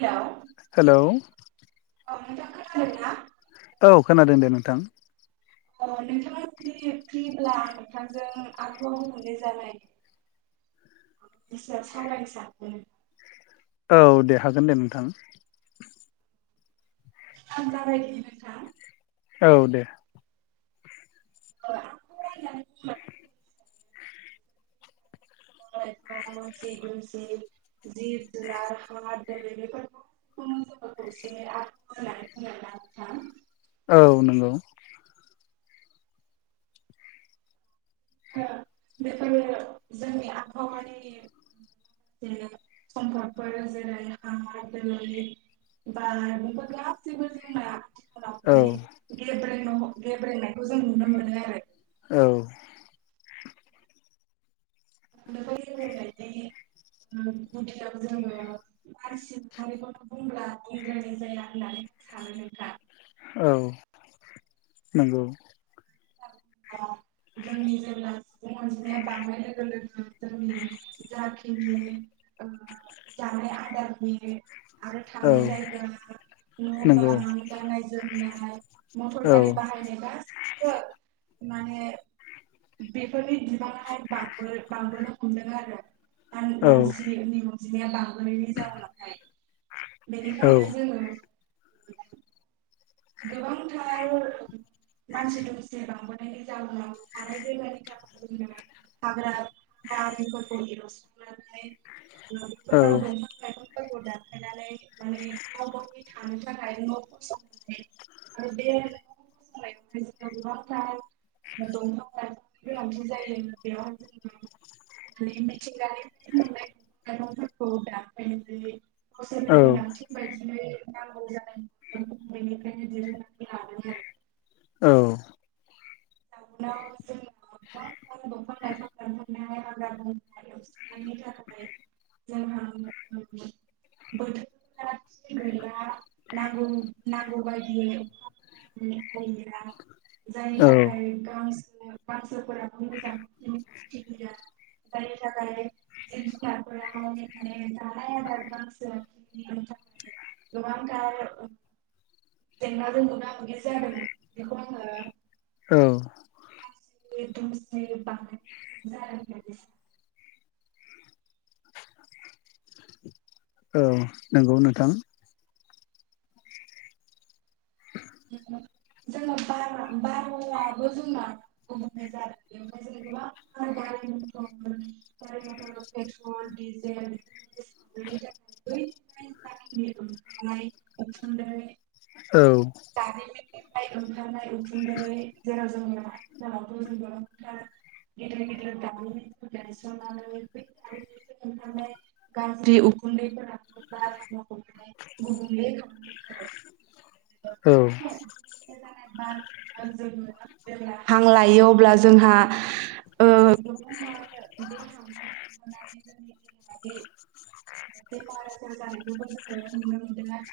Hello hello औ नोंथां खोनादोंना? औ खोनादों दे नोंथां। औ नोंथाङा जुदि फ्रिब्ला आं नोंथांजों आबहावा गुबुंले जानायनि सायाव सावरायनो सानदों औ दे हागोन दे नोंथां आं जागायदिनि नोंथां औ दे [unintelligible] बिफां लाइफा मानसि दुमसि जिब जुनार हा दै बेफोरखौ [unintelligible] औ नंगौ ओ बेफोरनो जोंनि आबहावानि जे सम्पदफोर जेरै हा, दै, बार बेफोर गासैबो जोंना औ उनावहाय [unintelligible] न गेब्रेंनायखौ जों नुनो मोनो आरो औ बेफोर गेब्रेंनायनि ओ गुदियाव जोङो मानसि माहारिखौनो बुंब्ला बुंद्रायनाय जाया होननानै आं सानो नोंथां। औ नंगौ औ जोंनि जेब्ला सुबुं अनजिमाया बांनाय लोगो लोगो जोंनि जाखिनि ओ जानाय आदारनि आरो औ थानाय जायगा न' नंगौ बां गाननाय जोमनाय मटर औ गारि बाहायनाय गासिबबो माने बेफोरनि बिबांया फ्राय बांबो बांबोनो हमदों आरो। औ मान-मानसिनि उन अनजिमाया बां नायनि जाउनावहाय औ बेनिखायनो जोङो [unintelligible] गोबांथार मानसि दुमसि बांबोनायनि जाहोनाव थानाय जायगानि थाखाय जों हाग्रा बंग्राफोरखौ एवस्रांनानै [unintelligible] फोरखौ दानफायनानै माने गाव गावनि थानो थाखाय न' फसंनानै आरो बे मोसानायावहाय जो गोबांथार दंफां लाइफांनि गोनांथि जायो बेयाव जों माने मिथिंगानि मोननाय लाइफांफोरखौ दानफायनाय जायो। बोसोरनि औ गोनांथिं बायदियै नांगौ जानाय बेनिखायनो दिहुन्नानै लादों आरो। औ जाउनाव जों गोबांथार दंफां लाइफां दानफानाय हाग्रा बंग्रा एवस्रांनायनि थाखाय जोंहा बोथोरफोरा थिग गैला नांगौ नांगौ बायदियै अखा हायाखै जायनि औ थाख गांसो गांसोफोराबो मोजांयै खिलिया जायनि थाखाय जिब जुनारफोराहाय माने जानाय आदार गांसोनि थाखाय गोबांथार ओ जेंनाजों मोगा मोगि जानो मोननाय बेखौ आङो औ मानसि दुमसि बांनायनि थाखायसो जादों बायदिसो औ नंगौ नोंथां। जोङो बारा-बाराबो जोंना गुबुंले जादों बेनिफ्राय जों गोबांथार गारि मथर गारि मथर पेट्रल डिजेल बेसादफोरनि थाखाय ओंखारनाय उखुन्दै औ निफ्राय ओंखारनाय उखुन्दै जेराव जों आथिखालावथ जों गोबांथार गेदेर गेदेर दारिमिन दायसनानै है दारिमिननिफ्राय ओंकारनाय गाज्रि उखुन्दैफोराबो बारहावाखौ गुबुंले खालामदों आरो औ बे जानाय जोङो जेब्ला हां लायो अब्ला जोंहा ओ गोबांथार बे हांजों थांफानानै जोंनि देहायादि बेमार आजार जानायखौबो जों नुनो मोनदों आरो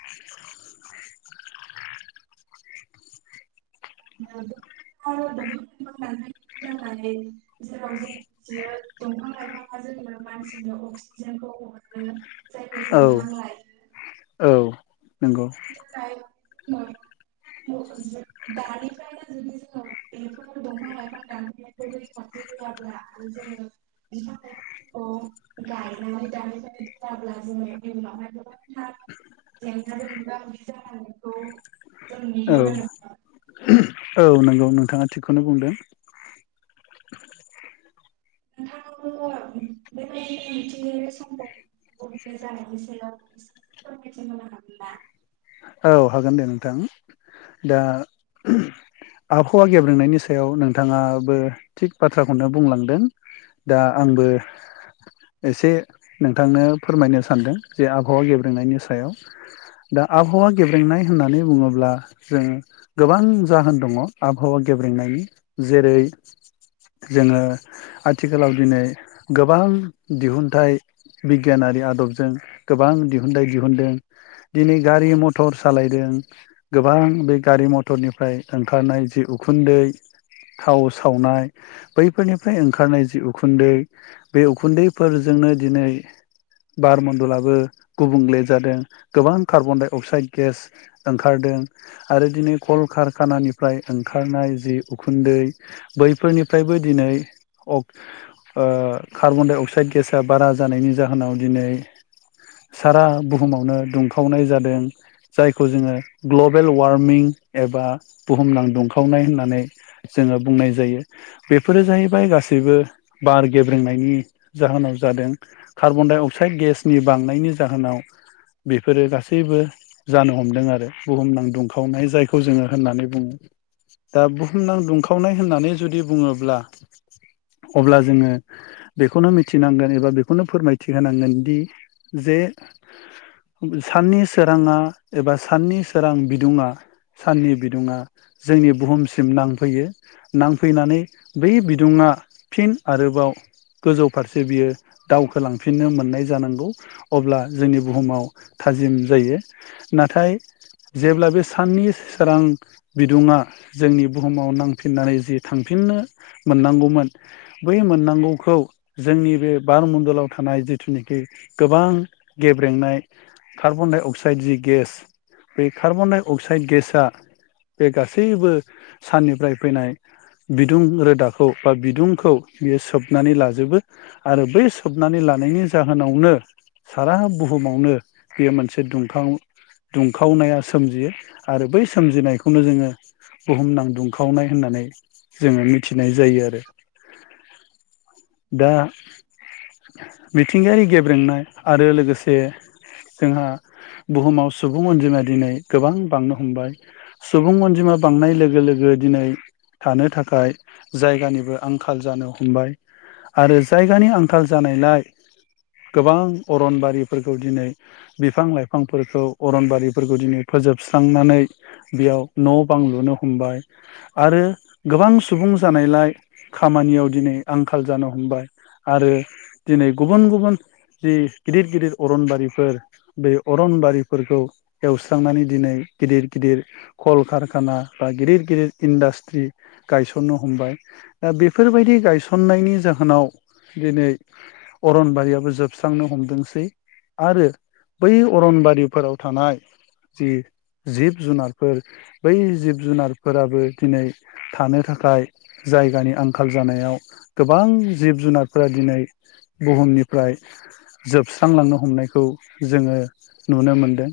दंफां [unintelligible] जेराव जों मिथियो दंफां लाइफाङा जोंनो मानसिनो अक्सिजेनखौ हगारो जायखौ औ जों हां लायो औ नंगौ [unintelligible] [unintelligible] दानिफ्रायनो जुदि जोङो बेफोर दंफां लाइफां दानफायनायखौ रैखाथि होआब्ला आरो जोङो बिफां लाइफांफोरखौ गायनानै दानिफ्रायनो दोनाब्ला जोङो इयुनावहाय गोबांथार जेंना जों [unintelligible] जागोनखौ जों औ नुहुरो नो औ नोंगौ नोंथाङा थिगखौनो बुंदों। नोंथाङाबो बेबायदि मिथिंगायारि समखौ गुबुंले जानायनि सायाव एसे फोरमायथि होनो हागोन ना औ हागोन दे नोंथां दा आबहावा गेब्रेंनायनि सायाव नोंथाङाबो थिग बाथ्राखौनो बुंलांदों दा आंबो एसे नोंथांनो फोरमायनो सानदों जे आबहावा गेब्रेंनायनि सायाव दा आबहावा गेब्रेंनाय होननानै बुङोब्ला जों गोबां जाहोन दङ' आबहावा गेब्रेंनायनि जेरै जोङो आथिखालाव दिनै गोबां दिहुनथाइ बिगियानारि आदबजों गोबां दिहुनथाइ दिहुनदों दिनै गारि मथ थर सालायदों गोबां बे गारि मथरनिफ्राय ओंखारनाय जि उखुन्दै थाव सावनाय बैफोरनिफ्राय ओंखारनाय जि उखुन्दै बे उखुन्दैफोरजोंनो दिनै बार मन्दलाबो गुबुंले जादों गोबां कार्बन डाइ अक्साइड गेस ओंखारदों आरो दिनै कल कारखानानिफ्राय ओंखारनाय जि उखुन्दै बैफोरनिफ्रायबो दिनै अंग ओ कार्बनडाइ अक्साइड गेसआ बारा जानायनि जाहोनाव दिनै सारा बुहुमावनो दुंखावनाय जादों। जायखौ जोङो ग्लबेल वार्मिं एबा बुहुमनां दुंखावनाय होननानै जोङो बुंनाय जायो बेफोरो जाहैबाय गासैबो बार गेब्रेंनायनि जाहोनाव जादों कार्बन डाइ अक्साइड गेसनि बांनायनि जाहोनाव बेफोरो गासैबो जानो हमदों आरो बुहुमनां दुंखावनाय जायखौ जोङो होननानै बुङो दा बुहुमनां दुंखावनाय होननानै जुदि बुङोब्ला अब्ला जोङो बेखौनो मिथिनांगोन एबा बेखौनो फोरमायथि होनांगोनदि जे साननि सोराङा एबा साननि सोरां बिदुङा साननि बिदुङा जोंनि बुहुमसिम नांफैयो नांफैनानै बै बिदुङा फिन आरोबाव गोजौ फारसे बियो दावखोलांफिननो मोननाय जानांगौ अब्ला जोंनि बुहुमाव थाजिम जायो। नाथाय जेब्ला बे साननि सोरां बिदुङा जोंनि बुहुमाव नांफिननानै जि थांफिननो मोननांगौमोन बै मोननांगौखौ जोंनि बे बार मडलाव थानाय जिथुनाखि गोबां गेब्रेंनाय कार्बन डाइ अक्साइड जि गेस बे कार्बन डाइ अक्साइड गेसआ बे गासैबो साननिफ्राय फैनाय बिदुं रोदाखौ बा बिदुंखौ बेयो सोबनानै लाजोबो आरो बै सोबनानै लानायनि जाहोनावनो सारा बुहुमावनो बेयो मोनसे दुंखां दुंखावनाया सोमजियो आरो बै सोमजिनायखौनो जोङो बुहुमनां दुंखावनाय होननानै जोङो मिथिनाय जायो आरो दा मिथिंगायारि गेब्रेंनाय आरो लोगोसे जोंहा बुहुमाव सुबुं अनजिमाया दिनै गोबां बांनो हमबाय सुबुं अनजिमा बांनाय लोगो लोगो दिनै थानो थाखाय जायगानिबो आंखाल जानो हमबाय आरो जायगानि आंखाल जानायलाय गोबां अरनबारिफोरखौ दिनै बिफां लाइफ फांफोरखौ अरनबारिफोरखौ दिनै फोजोबस्रांनानै बेयाव न' बां लुनो हमबाय आरो गोबां सुबुं जानायलाय खामानियाव दिनै आंखाल जानो हमबाय आरो दिनै गुबुन गुबुन जि गिदिर गिदिर अरनबारिफोर बे अरनबारिफोरखौ एवस्रांनानै दिनै गिदिर गिदिर कल कारखाना बा गिदिर गिदिर इन्डास्ट्रि गायसननो हमबाय दा बेफोरबायदि गायसननायनि जाहोनाव दिनै अरनबारियाबो जोबस्रांनो हमदोंसै आरो बै अरनबारिफोराव थानाय जि जिब जुनारफोर बै जिब जुनारफोराबो दिनै थानो थाखाय जायगानि आंखाल जानायाव गोबां जिब जुनारफोरा दिनै बुहुमनिफ्राय जोबस्रांलांनो हमनायखौ जोङो नुनो मोनदों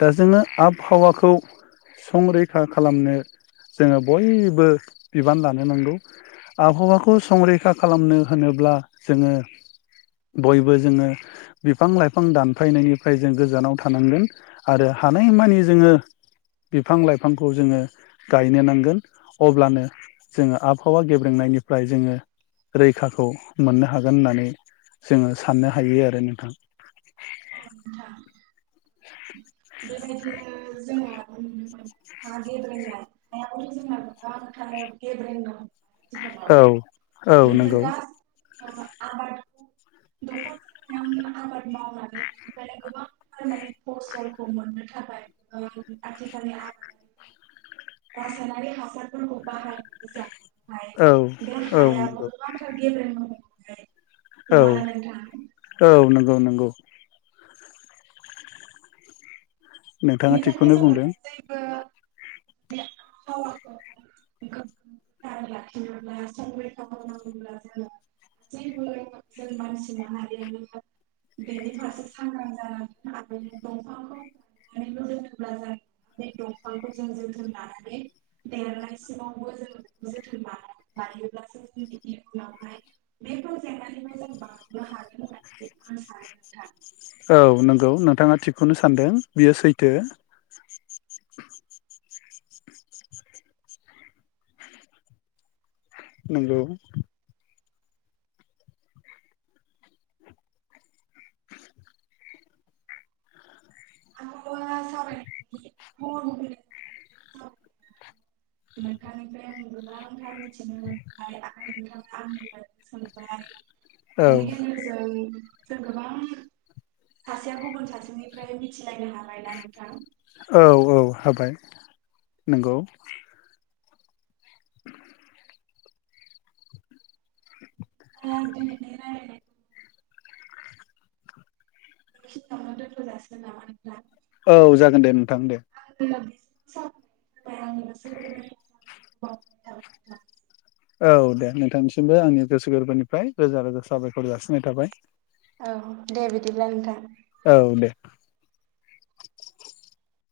दा जोङो आबहावाखौ संरैखा खालामनो जोङो बयबो बिबान लानो नांगौ आबहावाखौ संरैखा खालामनो होनोब्ला जोङो बयबो जोङो बिफां लाइफां दान फायनायनिफ्राय जों गोजानाव थानांगोन आरो हानायमानि जोङो बिफां लाइफांखौ जोङो गायनो नांगोन अब्लानो जोङो आबहावा गेब्रेंनायनिफ्राय जोङो रैखाखौ मोननो हागोन होननानै जोङो साननो हायो आरो नोंथां। औ नोंथां जों हा गेब्रेंनायाव जोंहा गोबांथार गेब्रेंनाय दं आथिखालाव औ औ बेफोर नंगौ गासै आबाद दखरसे हायावनो आबाद मावनानै बेनिफ्रायनो गोबांथार माने फसलखौ मोननो थाखाय ओ आथिखालनि आबादारिफोरा रासायनारि हासारफोरखौ बाहायनाय औ [inaudible] [inaudible] बे औ हायाबो नंगौ गोबांथार गेबब्रेंनो हम जाय औ औ नंगौ नंगौ। [inaudible] नोंथाङा बेनिखायनो थिगखौनो जोङो बुंदों। गासैबो [unintelligible] लाखिनोब्ला संरैखा होनांगौब्ला जोङो जोंबो जों मानसि माहारियानो बेनि फारसे सांग्रां जानांगोन आरो दंफांखौ गायनानै दोनोब्ला जाया बे दंफांखौ जों जोथोन लानानै देरनायसिमावबो जों जोथोन लानां लायोब्लासो जों इयुनावहाय बे प्रजेक्टनिफ्राय जों बारग'नो हागोन होननानै आं सानो नोंथां। औ नंगौ नोंथाङा थिगखौनो सानदों बियो सैथो। नोंगौ। [unintelligible] नोंथांनिफ्राय आं गोबांथार मि थिनो मोनबाय आरो गोबां आंनिफ्राय बो सोंबाय औ बेनि गेजेरजों जों गोबां सासेया गुबुन सासेनिफ्राय मिथिलायनो हाबायना नोंथां। औ औ हाबाय नंगौ। बिदिब्ला दिनैनि रायलायनायखौ बिखिनियावनोव दोनथ' जासिगोन नामा नोंथां? औ जागोन दे नों आं [unintelligible] जाबोनायनि थाखाय आं [inaudible] औ दे नोंथांनिसिमबो आंनि गोसो गोरबोनिफ्राय रोजा रोजा साबायखर जासिनाय थाबाय। औ दे बिदिब्ला नोंथां। औ दे